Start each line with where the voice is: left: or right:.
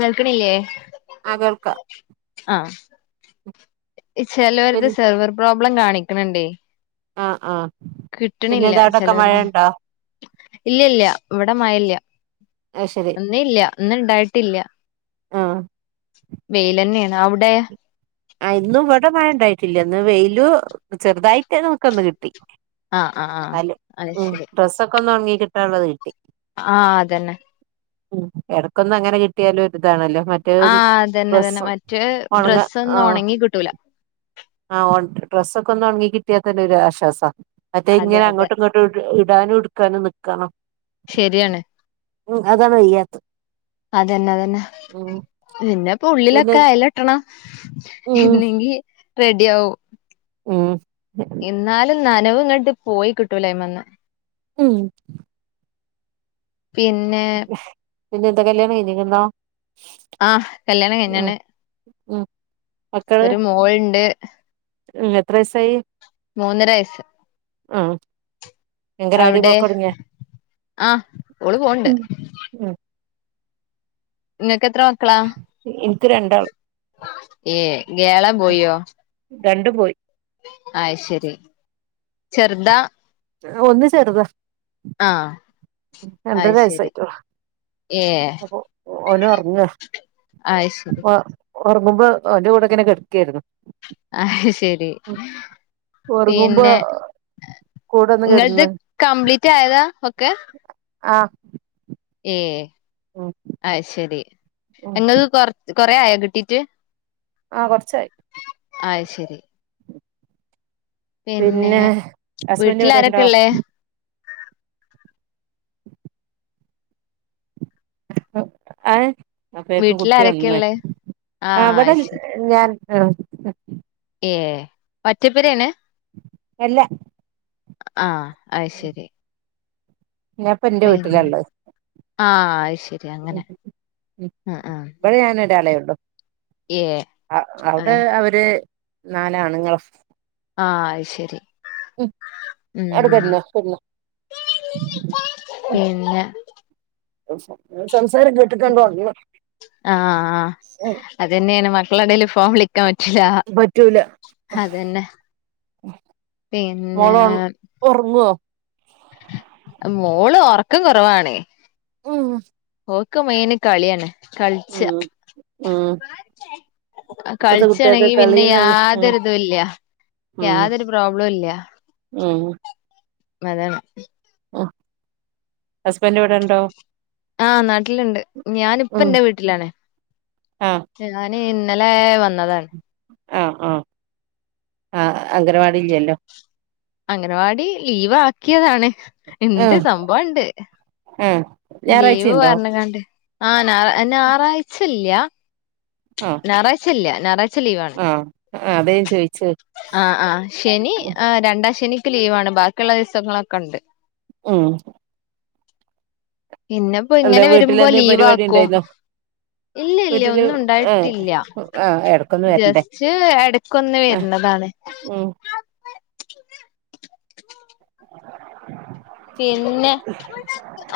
left: കേൾക്കണില്ലേ
right: ആ കേൾക്ക
left: ആഹ്
right: പിൻ
left: ചെലവർക്ക്‌ സെർവർ പ്രോബ്ലം കാണിക്കണുണ്ടേ
right: ആഹ് ആഹ്
left: കിട്ടണില്ല ചിലോരതൊന്നും ഇല്ല ഇല്ല ഇവിടെ മഴല്ല
right: അത് ശരി
left: ഇന്ന് ഇല്ല ഇന്ന് ഇണ്ടായിട്ടില്ല
right: ഓ
left: വെയിലന്നെയാണ് അവ്ടെ
right: അ ഇന്നും ഇവിടെ മയ ഉണ്ടായിട്ടില്ല ഇന്ന് വെയിലു ചെറുതായി [unintelligible] നമുക്ക ഒന്ന് കിട്ടി
left: ആഹ് ആഹ് ആഹ്
right: [unintelligible]
left: അത്
right: ഉ
left: ശരി
right: ഡ്രസ്സൊക്കെ ഒന്ന് ഉണങ്ങി കിട്ടാനുള്ളത് കിട്ടി
left: ആഹ് അതന്നെ
right: ഉം ഇടക്കൊന്ന അങ്ങനെ കിട്ടിയാലും ഒരിതാണല്ലോ മറ്റ
left: ആഹ അതന്നെ തന്നെ മറ്റെ
right: ഉണങ്ങ
left: ഡ്രസ്സ്
right: ആ
left: ഒന്നും ഉണെങ്ങി കിട്ടൂല
right: ആ ഡ്രസ്സൊക്കെ ഒന്ന് ഒണങ്ങി കിട്ടിയാത്തന്നെ ഒരു ആശ്വാസാ മറ്റേ
left: അതെ
right: ഇങ്ങനെ
left: അതെ
right: അങ്ങോട്ടും ഇങ്ങോ ഇടാനും ഇടുക്കാനും നിക്കണം
left: ശരിയാണ്
right: ഉ അതാണ് വയ്യാത്തെ ഉം
left: എന്നന്നെപ്പൊ
right: പിന്നെ
left: ഉള്ളിലൊക്കെ അയല ഇട്ടണം
right: ഉം
left: ഇല്ലേങ്കി റെഡി ആവും
right: ഉം
left: എന്നാലും നനവ് ഇങ്ങട്ട് പോയി കിട്ടൂലൈമേന്ന്
right: ഉയ്
left: പിന
right: പിന്നെ എന്ത കല്യാണം കഞ്ഞിക്കുന്നോ
left: ആഹ് കല്യാണം കഴിഞ്ഞാണ്
right: ഉം മക്കള്
left: ഒരു മോൾ ഉണ്ട്
right: ഉം എത്ര വയസായി
left: മൂന്നര വയസ്
right: ആ അങ്ങന വാടി
left: അവിടെ
right: പോക്കടങ്യോ
left: ആ ഓള് പോണ്ട് ഇങ്ങക്ക് എത്ര മക്കളാ
right: എൻക്ക് രണ്ടാൾ
left: ഏ ഗേള ബോയ്യോ
right: രണ്ടു പോയി
left: അയ്ശെരി ചെർതാ
right: ഒന്ന് ചെറുത്
left: ആഹ
right: രണ്ടര വയസ്സായിട്ടുള്ളു
left: ഏ
right: അപ്പൊ ഓനറങ്ങ
left: അയ് ശരി
right: പ ഓർങ്ങുമ്പൊ ഓന്റെ കൂടെങ്ങനെ കെട്‌ക്കേയിരുന്നു.
left: അഹ് ശരി
right: ഒറങ്ങുമ്പോ
left: പിന്നെ
right: കൂടെ ഒന്ന്
left: ങ്ങൾത്
right: കെടന്ന്
left: കംബ്ലീറ്റ്ആയതാ ഒക്കെ?
right: ആഹ്
left: ഏ.
right: ഉം
left: അയ്ശരി.
right: ഉം
left: എങ്ങക്ക് കൊർ കൊറേ ആയോ കിട്ടീട്ട്?
right: ആഹ്. കൊർച്ചായി.
left: അയ് ശരി. പിന്നെ
right: ഹസ്ബൻഡ്
left: വീട്ടിൽ
right: ഇവിടെണ്ടോ
left: ആരൊക്കെള്ളേ
right: [inaudible] അഹ്. അപ്പഴേക്കും
left: വീട്ടിൽ
right: കുട്ടി
left: ആരൊക്കെ
right: ഒൺന്ന്.
left: ഉള്ളേ
right: ആ വടെ ഞാൻ ഉം
left: ഏഹ് ഒറ്റപ്പേര് തന്നെ
right: എല്ല
left: ആഹ് അയ് ശരി
right: ഞാപ്പം എന്റെ
left: പിന്നെ
right: വീട്ടിലാള്ളത്
left: ആഹ് അയ് ശരി അങ്ങനെ ആഹ് ആഹ്
right: ഇവിടെ ഞാനൊരാളേ ഉള്ളു
left: ഏ അതെ
right: അവിടെ അവര് നാലാണ്ങ്ങൾ
left: ആഹ്. അയ് ശരി. ഉം
right: അവിടെ കെടന്നോ കെടന്നോ
left: പിന്നെ?
right: സംസാരം കേ
left: ആഹ്
right: ഉം
left: അതന്നെയാണ് മക്കളൊണ്ടേല് ഫോം വിളി ക്കാ [unintelligible] റ്റ്ലാ
right: പറ്റൂല
left: അതന്നെ. പിന്നേ?
right: ഒർങ്ങോ?
left: മോള് ഒറക്കം കൊറവാണ്
right: ഉം.
left: ഓക്ക് മെയിന് കളിയാണ് കളിച്ച
right: ഉം ഉം ഇപ്പത്തെ കുട്ട്യാക്ക്
left: കളിച്ചാണെങ്കി പിന്നെ
right: കളീന്ന്ള്ള ഉം
left: യാതൊരിതൂല്ലാ
right: ഉം
left: യാതൊരു പ്രോബ്ളം ഇല്ലാ
right: ഉം
left: അതേയതെ
right: ഉം ഹസ്ബൻഡിവിടെണ്ടോ
left: ആഹ് നാട്ടിലിണ്ട് ഞാനിപ്പം
right: ഉം
left: എന്റെ വീട്ടിലാണ്
right: ആഹ്
left: ഞാന് ഇന്നലെ വന്നതാണ്
right: ആഹ് ആഹ് ആഹ് അംഗനവാടി ഇല്ലല്ലോ
left: അംഗനവാടി ലീവാക്കിയതാണ്. ഇണ്ട്.
right: ആഹ്
left: സംഭവം ണ്ട്.
right: ആഹ്
left: ലീവ്
right: ഞായറാഴ്ചയുണ്ടോ
left: പറഞ്ഞകാണ്ട് ആഹ് ഞാ ഞായറാഴ്ചല്ല്യ
right: ആഹ്
left: ഞാറാഴ്ച ഇല്ല്യ. ഞാറാഴ്
right: ആഹ് അതേ ചോയിച്ച
left: ആഹ് ആഹ് ശനി ആ രണ്ടാം ശനിക്ക് ലീവാണ് ബാക്കിയുള്ള ദിവസങ്ങളൊക്കെ ഉണ്ട്
right: ഉം
left: പിന്നെ പ്പൊ
right: എന്താ
left: ഇങ്ങനെ വരുമ്പൊ
right: വീട്ടിലെന്തേം പരിപാടി
left: ലീവാക്കും.
right: ഇണ്ടായിരുന്നോ
left: ഇല്ല ഇല്ല്യ.
right: വീട്ടില്
left: ഒന്നുംണ്ടായി
right: ഏഹ്
left: ട്ടില്ല
right: ആഹ് എടക്കൊന്ന് വരണ്ടേ
left: ജസ്റ്റ് എടക്കൊന്ന്
right: ആ
left: വരുന്നതാണ്
right: ഉം [inaudible]
left: പിന്നെ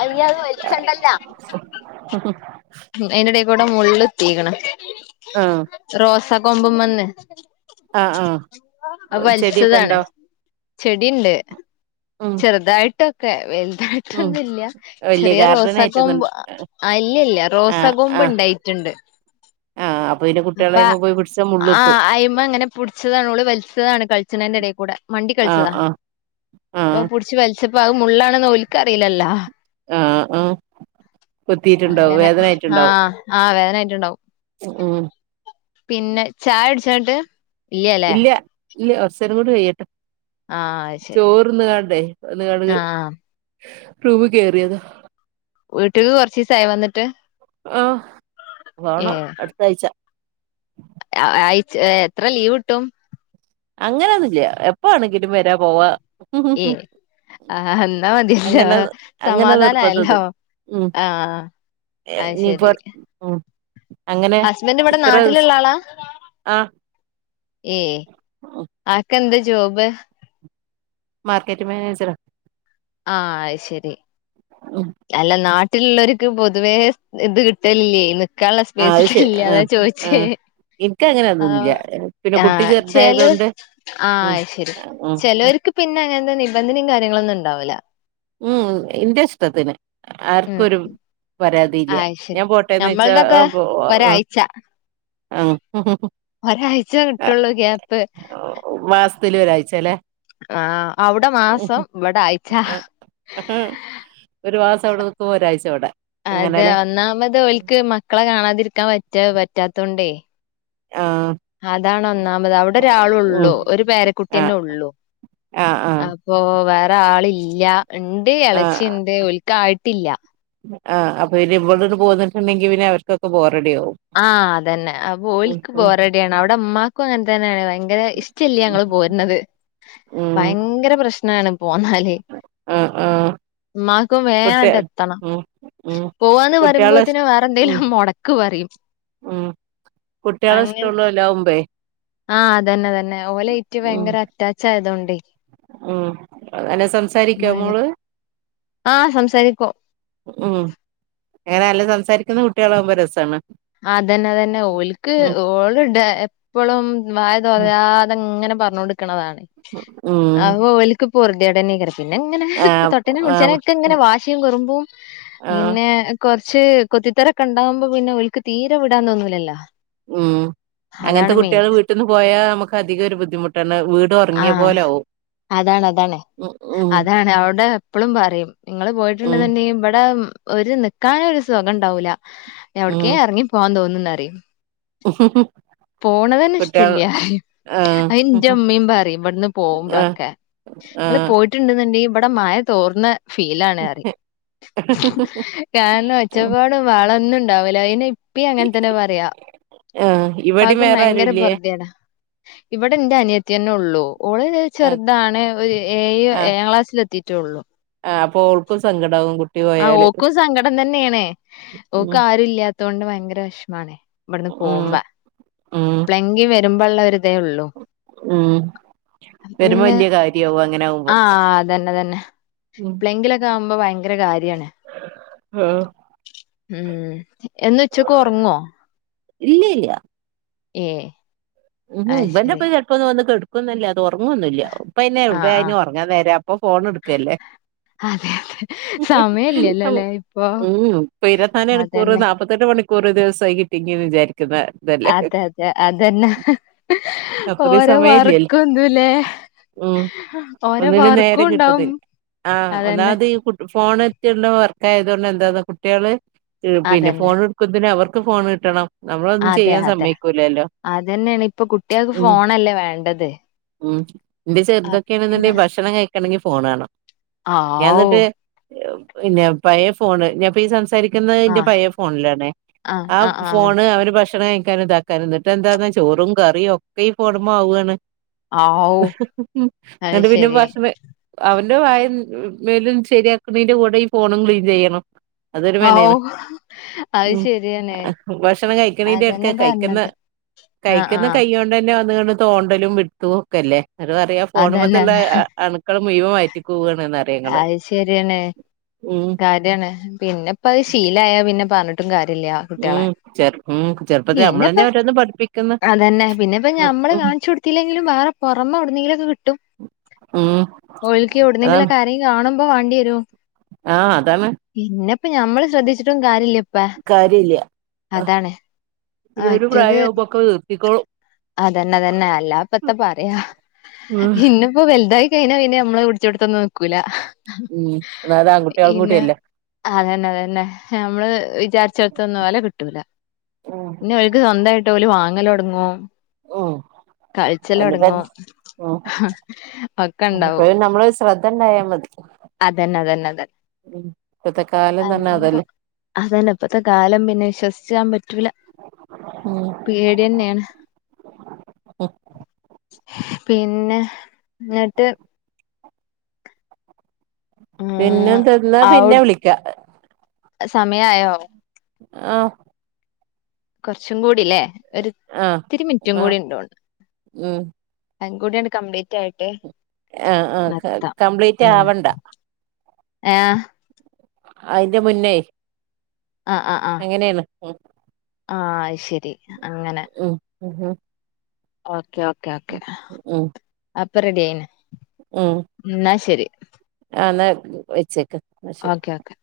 left: അയ്യ അത് വച്ചാണ്ടല്ല
right: ഉം ഉം
left: അയിനിടേക്കൂടെ മുള്ള് കുത്തീക്കണ്
right: ആഹ്
left: റോസ കൊമ്പ്മന്ന്
right: ആഹ് ആഹ്
left: അത്
right: ചെടിയൊക്കെ
left: വലിച്ചതാണ്.
right: ഉണ്ടോ
left: ചെടി ഇണ്ട്
right: ഉം
left: ചെറുതായി ട്ടൊക്കെ
right: ഉം
left: വൽതായിട്ടൊന്നുല്ല
right: വലിയ
left: ചെറിയ
right: ഗാർഡൻ
left: റോസാ
right: ആയിട്ടൊന്നും
left: കൊമ്പ് അ ഇല്ല ഇല്ല. റോസാ
right: ആഹ്
left: കൊമ്പ്
right: ആഹ്
left: ഉണ്ടായിട്ടുണ്ട്.
right: ആഹ് അപ്പൊ പിന്നെ
left: അപ്പ
right: കുട്ടികളായ്മ പോയി പിടിച്ചാ
left: ആ
right: മുള്ളുത്തും
left: അയ്മ അങ്ങനെ പുട്ച്ചതാണ് ഓള് വലിച്ചതാണ് കളിച്ചണേന്റെ ഇടേൽ കൂടെ മണ്ടി
right: ആഹ്
left: കളിച്ചതാ.
right: ആഹ്
left: അപ്പൊ
right: ആഹ്
left: പുട്ച്ച് വലിച്ചപ്പോ അത് മുള്ളാന്ന് ഓൽക്ക അറിയില്ലല്ലോ.
right: ആഹ് ആഹ് കൊത്തിയിട്ടുണ്ടാവും
left: അങ്ങനെ ആഹ് ആ വേനായിട്ടുണ്ടാവും.
right: ഉം ഉം.
left: പിന്നെ ചായകുടിച്ചൊ ഇന്ന്ട്ട്.
right: ഇല്ല്യ ഇല്ല്യ കൊർച്ചേരം കൂടി കെയ്യട്ടെ.
left: ആഹ് അത് ശരി
right: ചോറ്ന്ന്ങ്ങാണ്ടേ വന്ന് ങ്ങാണ്ട്.
left: ആഹ്
right: പ്രൂവ് കേറിയതാ.
left: വീട്ടിക്ക് കൊറച്ചീസായോ വന്നിട്ട്
right: ആ വാണം അടുത്ത ആഴ്ച.
left: ആയ്ച്ച ഏ എത്ര ലീവ്ട്ടും.
right: അങ്ങനൊന്നില്ല എപ്പാണെങ്കിലും വരാ പോവാ
left: ആ അന്നാ മതിയല്ലോ
right: അങ്ങനെ അങ്ങനെ
left: സമാധാനയല്ലോ ആഹ്
right: എ
left: അത്
right: നീപ്പ
left: ശെരി
right: ഉം. അങ്ങനെ
left: ഹസ്ബൻഡ് ഇവിടെ
right: ഇത്ര
left: നാട്ടിലുള്ള ആളാ
right: ആ
left: ഏ. ആൾക്കെന്താ ജോബ്.
right: മർക്കറ്റിംഗ് മാനേജറാ
left: ആഹ് അയ്ശരി
right: ഉം
left: അല്ല നാട്ടിലുള്ളവർക്ക് പൊതുവേ ഇത് കിട്ടലില്ലേ ഇന്ന് ക്കള
right: ആ അത് ശരി
left: സ്പേസിട്ടില്ല
right: ആ
left: അതാ
right: ആ
left: ചോയ്ച്ചേ.
right: എനിക്ക് അങ്ങനെ
left: ആ
right: അതൊന്നുമില്ല പിന്നെ
left: ആ
right: കുട്ടി
left: ചെല
right: ചെറുതായത് കൊണ്ട്
left: ആ
right: ഉം
left: ശരി
right: ഉം
left: ചെലോര്ക്ക് പിന്നെ അങ്ങനത്തെ നിബന്ധനയും കാര്യങ്ങളും ഒന്നും ഉണ്ടാവൂല്ല.
right: ഉം ഇന്റെ ഇഷ്ടത്തിന് ആർക്കും
left: ഉം
right: ഒരു പരാതിയില്ല
left: ആ അത് ശരി
right: ഞാൻ പോട്ടെന്ന് ഓയ്ച്ചാ
left: ഞമ്മൾതൊക്കെ
right: ആ പോ ആ
left: ഒരാഴ്ച
right: ആഹ.
left: ഒരാഴ്ച കിട്ടുള്ളൂ ക്യാപ്പ്.
right: മാസത്തില് ഒരാഴ്ച ലേ
left: ആഹ് അവ്ടെ മാസം ഇവിടെ ആയിച്ച.
right: ഒരു മാസം അവിടെ നിക്കുമ്പൊ ഒരാഴ്ച്ച ഇവടെ.
left: അതെ ഒന്നാമത് ഒൽക്ക് മക്കളെ കാണാതിരിക്കാൻ പറ്റാ പറ്റാത്തോണ്ടേ.
right: ആഹ്
left: അതാണ് ഒന്നാമത് അവിടെ ഒരാള് ഒള്ളൂ ഒരു പേരെ കു
right: ആ
left: ട്ടിന്നെ ഉള്ളൂ
right: ആ ആ
left: അപ്പൊ വേറെ ആളില്ല ഇണ്ട്
right: ആ
left: ഇളച്ചിണ്ട് അതെ ഓൽക്കായിട്ടില്ല.
right: ആഹ് അപ്പൊ പിന്നെ ഇവള് പോന്നിട്ടുണ്ടെങ്കി പിന്നെ അവർക്കൊക്കെ ബോറടി ആകും
left: ആഹ് അതന്നെ അപ്പ ഓല്ക്ക് ബോറടിയാണ് അവിടെ ഇമ്മാക്കും അങ്ങനെ തന്നെയാണ് ഭയങ്കര ഇഷ് ടല്ല്യ
right: ഉം
left: ഞങ്ങള് പോരുന്നത്
right: ഉം
left: ഭയങ്കര പ്രശ്നാണ് പോന്നാല്.
right: ആഹ് ആഹ്
left: മ്മാക്കും
right: കുട്ടി
left: വേആണ്ട് എത്തണം.
right: ഉം ഉം
left: പോവാന്ന്
right: കുട്ടികളെ ഇഷ്
left: പറയുമ്പോത്തിന് വേറെ
right: ഉം
left: എന്തെങ്കിലും മൊടക്ക് പറിം.
right: ഉം കുട്ടികളെ
left: അങ്ങെ
right: ഇഷ്ടമുള്ളോലാവുമ്പേ
left: ആ അതന്നെ തന്നെ ഓലെയ്റ്റ്
right: ഉം
left: ഭയങ്കര അറ്റാച്ച് ആയതൊണ്ടെയ്.
right: ഉം നല്ലോ സംസാരിക്കോ മോള്
left: ആഹ് സംസാരിക്കും
right: ഉം അങ്ങനെ നല്ല സംസാരിക്കുന്ന കുട്ട്യേളാകുമ്പോ രസ ആണ്
left: അതന്നെതന്നെ ഓൽക്ക് ഓള് ഡ എപ്പളും വായതോരാതെങ്ങനെ പറഞ്ഞോണ്ട്ക്ക്ണതാണ്
right: ഉം
left: അപ്പൊ ഓൽക്ക് പൊർദേടെന്നെയ്കാരം. പിന്നങ്ങനെ
right: ആഹ്
left: തൊട്ടീനും
right: ആഹ്
left: പിട്ചീനൊക്കെ ങ്ങനെ വാശിം കുർമ്പും
right: ആഹ്
left: പിന്നെ കൊർച്ച് കൊത്തിത്തറക്കെണ്ടാവുമ്പൊ പിന്നെ ഓൽക്ക് തീരെ വിടാംതോന്നൂലല്ലോ.
right: ഉം അങ്ങൻത്തെ കുട്ട്യൊള് വീട്ട്ന്ന് പോയാ നമുക്ക് അധികം ഒരു ബുദ്ധിമുട്ടാണ് വീട് ഒർങ്ങ്യപോലാവും
left: അതാണതാണ് അതാണ് അവടെ എപ്പോളും പറിം നിങ്ങൾ
right: ഉം
left: പോയിട്ടുണ്ട്ന്ണ്ടെങ്കി ഇവടെ ഒരു നിക്കാന് ഒരു സുഖംണ്ടാവൂല എവിട്ക്കേം എർങ്ങി പോവാൻതോന്നുംന്നറിം
right: ഉം ഉം ഉം
left: പോണതന്നെഷ്ട്ടല്ല്യ
right: ആഹ്
left: അത് ന്റെമ്മിംപറിം ഇവിട്ന്ന്
right: ആഹ്
left: പോവുമ്പളൊക്കെ
right: ആഹ്
left: ട്ട്ണ്ന് ണ്ട്ങ്കി ഇവിടെ മഴ തോർന്ന ഫീലാണ്അറിം കാരണം ഒച്ചപ്പാടും ഭഹളൊന്നുംണ്ടാവൂല. അയ്‌ന് ഇപ്പിം അങ്ങൻതന്നെപറയാ.
right: ആഹ് ഇവിടിം വേറാരുല്ലേ?
left: ഇവടെന്റെ അനിയത്തെന്നൊള്ളൂ. ഓളര്
right: ആഹ്
left: ചെറ്താണ് ഒരു ഏഴ്
right: ആഹ്
left: ഏഴാംക്ലാസ്സിലെത്തിട്ടൊള്ളൂ
right: ആഹ് അപ്പൊ ഓൾക്കും സങ്കടാവും കുട്ടി
left: ആഹ്
right: പോയാല്
left: ഓക്കും സങ്കടം തന്നേണ്
right: ഉം
left: ഓക്ക്ആരുംല്ലാ തോണ്ട് ഭയങ്കര വെഷ്മാണ് ഇപട്ന്ന് പോഉമ്പ.
right: ഉം ഉം
left: ങ്കി വരുമ്പൊള്ള ഒരുതേ ഒള്ളൂ.
right: ഉം വരുമ്പോ
left: അപ്പപിന്നെ
right: വല്യ കാര്യാവും അങ്ങനെ ആവുമ്പോ
left: ആഹ് അതന്നെതന്നെ
right: ഉം
left: ഏപ്പളേങ്കിലൊ താവുമ്പൊ ഭയങ്കരകാര്യാണ്
right: ആഹ്
left: ഉം എന്നുംച്ചക്ക് ഒർങ്ങോ
right: ഇല്ല്യല്ല
left: ഏഹ്
right: ഉം ഇവന്റൊപ്പം ചെൽപ്പൊന്ന് വന്ന്കെട്ക്കൊന്നുല്ല തൊർങ്ങൊന്നുല്ല പ്പൊ അയ്ന്
left: ആ
right: എവ്ടെ
left: ആ
right: അയ്നൊർങ്ങാനേരം അപ്പൊ ഫോണെട്ക്കല്ലേ.
left: അതെ. സമയല്ലല്ലോല്ലേ ഇപ്പൊ.
right: ഉംഇപ്പ ഇരത്ത്നാല് മണിക്കൂർ
left: അതന്നെ.
right: നാ മുപ്പത്തെട്ട് മണിക്കൂർ ഒരു ദിവസായി കിട്ടീക് വിചാരിക്കുന്ന ഇതല്ലേ
left: അതെതെ അതന്നെ
right: അത്രയും
left: ഓരോ
right: സമയല്ലല്ലോ
left: വർക്കുംതുംലേ
right: ഉം
left: ഓരോ
right: ഒന്നിനും നേരം
left: വർക്കുംണ്ടാവും.
right: കിട്ടുന്നില്ല ആഹ് ഒന്നാമത് ഈ കുട് ഫോണ് [unintelligible] വർക്ക് ആയതോണ്ട് എന്താന്നാ കുട്ടിയള് പിന്നെ
left: അതന്നെ.
right: ഫോൺ എടുക്കുന്നതിന് അവർക്കും ഫോണ് കിട്ടണം. നമ്മളൊന്നും ചെയ്യാൻ സമ്മയ്ക്കൂലല്ലോ.
left: അതെന്നേണ് ഇപ്പൊ കുട്ട്യാൾക്ക് ഫോണല്ലേ വേണ്ടത്
right: മ് ഇ ന്റെ
left: അപ്പ
right: ചെറുതൊക്കെയാണ്ന്ന്ണ്ടെങ്കി ഭക്ഷണം കഴിക്കണെങ്കി ഫോണ് കാണണം.
left: ആവു
right: പിന്നെ പയേ ഫോണ് ഞാപ്പ ഈ സംസാരി ക്ന്നത്
left: ആഹ്
right: പയേ ഫോണിലാണ് ആഹ് ഫോണ് അവര് ഭക്ഷണം കഴിക്കാനുംതാക്കാനും ന്ന്ട്ട് എന്താന്ന് വ ചോറും കറിം ഒക്കെ ഈ ഫോണ് മ്മെ ആവാണ്
left: ആവൂ
right: [unintelligible]
left: അത്
right: പിന്നെ
left: ശരി.
right: ഭക്ഷണ അവന്റെ വായും മേലും ശരിയാക്ക്ണീന്റെ കൂടെ ഈ ഫോണും ക്ലീൻ ചെയ്യണം. അതൊരു
left: ഹാവൂ
right: മെനയാണ് ഉം ഭക്ഷണം കഴിക്കണീന്റെടുത്തെ
left: അതന്നെ
right: കഴിക്ക്ന്ന
left: പറഞ്ഞത്. ആഹ്
right: കഴിക്ക്ന്ന
left: ആഹ്
right: കൈയ്യോണ്ടന്നെ വന്ന്കാണ്ട് തോണ്ടലും പിട്തും ഒക്കെല്ലേ അതുറിയാം ഫോണ്
left: അതന്നെ.
right: മത്തുള്ള അണുക്കൾ മുഴുവും വഴറ്റ്ക് പോകാണ്ന്നർ
left: അയ്ശെരിയാണ്, ക ടിആണ് പിന്നെ പ്പ അത് ശീലായ പിന്നെ പറഞ്ഞിട്ടും കാര്യല്ല
right: ഉം
left: കുട്ട്യാളെ
right: ചെറു ഉം ചെറുപ്പത്തിൽ
left: പിന്നപ്പ
right: നമ്മളന്നെ ഓരോന്ന് പഠിപ്പിക്കുന്ന്
left: അതന്നെ പിന്നെപ്പ
right: ഉം
left: നമ്മള്
right: ഉം
left: കാൺച്ചൊട് ത്തില്ലെങ്കിലും വേറെ പുറമെ എവിടുന്നെങ്കിലുക്കെ കിട്ടും
right: ഉം അതാണ്
left: ഓൽക്കെവിടുന്നെങ്കിലക്കെ ആരെങ്കിലും കാണുമ്പോ വേണ്ടി വരും
right: ആ അതാണ്
left: പിന്നെപ്പൊ ഞമ്മള് ശ്രദ്ധിച്ചിട്ടും കാര്യല്ല
right: കാര്യല്ല പിന്നൊരു
left: മറ്റത്
right: പ്രായവുമ്പൊക്കെ നിർത്തിക്കോളും
left: അതന്നെ തന്നെ അല്ലപ്പെത്താ പറയാ
right: ഉം
left: ഇന്നും ഇപ്പൊ വലുതായി കഴിഞ്ഞാ പിന്നെ നമ്മള് പിടിച്ചോടത്തൊന്നും നിക്കൂല.
right: ഉം അതായത് ആൺകുട്ട്യാളും കൂടിയല്ലേ
left: അതെന്നെ അതന്നെ നമ്മള് വിചാരിച്ചെടത്തൊന്നും ഓലെ കിട്ടൂല
right: ഉം
left: ന്നെ ഓൽക്ക് സ്വന്തയിട്ട് ഓല് വാങ്ങല് ടങ്ങും
right: ഉം
left: കൾച്ചല്
right: അതിനിപ്പ
left: തൊടങ്ങും ഒക്ക
right: ഉം
left: ണ്ടാവും
right: അപ്പഴും നമ്മള് ശ്രദ്ധ ഉണ്ടായാ മതി
left: അതെന്ന അതെന്ന ന്നതെ.
right: [unintelligible] തന്നെ
left: അല്ലാപ്പൊ
right: അതല്ലേ
left: അതല്ല ഇപ്പത്തെ കാലം പിന്നെ വിശ്വസിച്ചാൻ പറ്റൂല.
right: ഉം
left: പേടിന്നെയാണ് പിന്നെ ന്നിട്ട് ഉം
right: പിന്നെന്താ ന്നാ
left: ഔ
right: പിന്നെ വിളിക്കാ.
left: സമയായോ?
right: ആഹ്
left: കൊർച്ചും കൂടില്ലേ
right: ആഹ്
left: ഒരിത്തിരി മിൻറ്റും
right: ആഹ്
left: കൂടി ഇണ്ടോണ്.
right: ഉം
left: അതും കൂടി അണ്ട് കംപ്ലീറ്റ് ആയിട്ട്
right: ആ ആ ക
left: നിർത്താം
right: കംപ്ലീറ്റ് ആവണ്ട
left: ഏ ആ
right: അതിന്റെ മുന്നേ
left: ആഹ് ആഹ് ആഹ്
right: ങ്ങനേണ് ഉം
left: ആ അത് ശരി അങ്ങനെ
right: ഉം ഹ് ഹ്
left: ഓക്കേ ഓക്കേ ഓക്കേ
right: ഉം
left: അപ്പൊ റെഡി ആയിന്
right: ഉം
left: ന്നാ ശരി
right: ആ ന്നാ വെച്ചേക്ക് എന്നാ ശരി
left: ഓക്കെ ഓക്കെ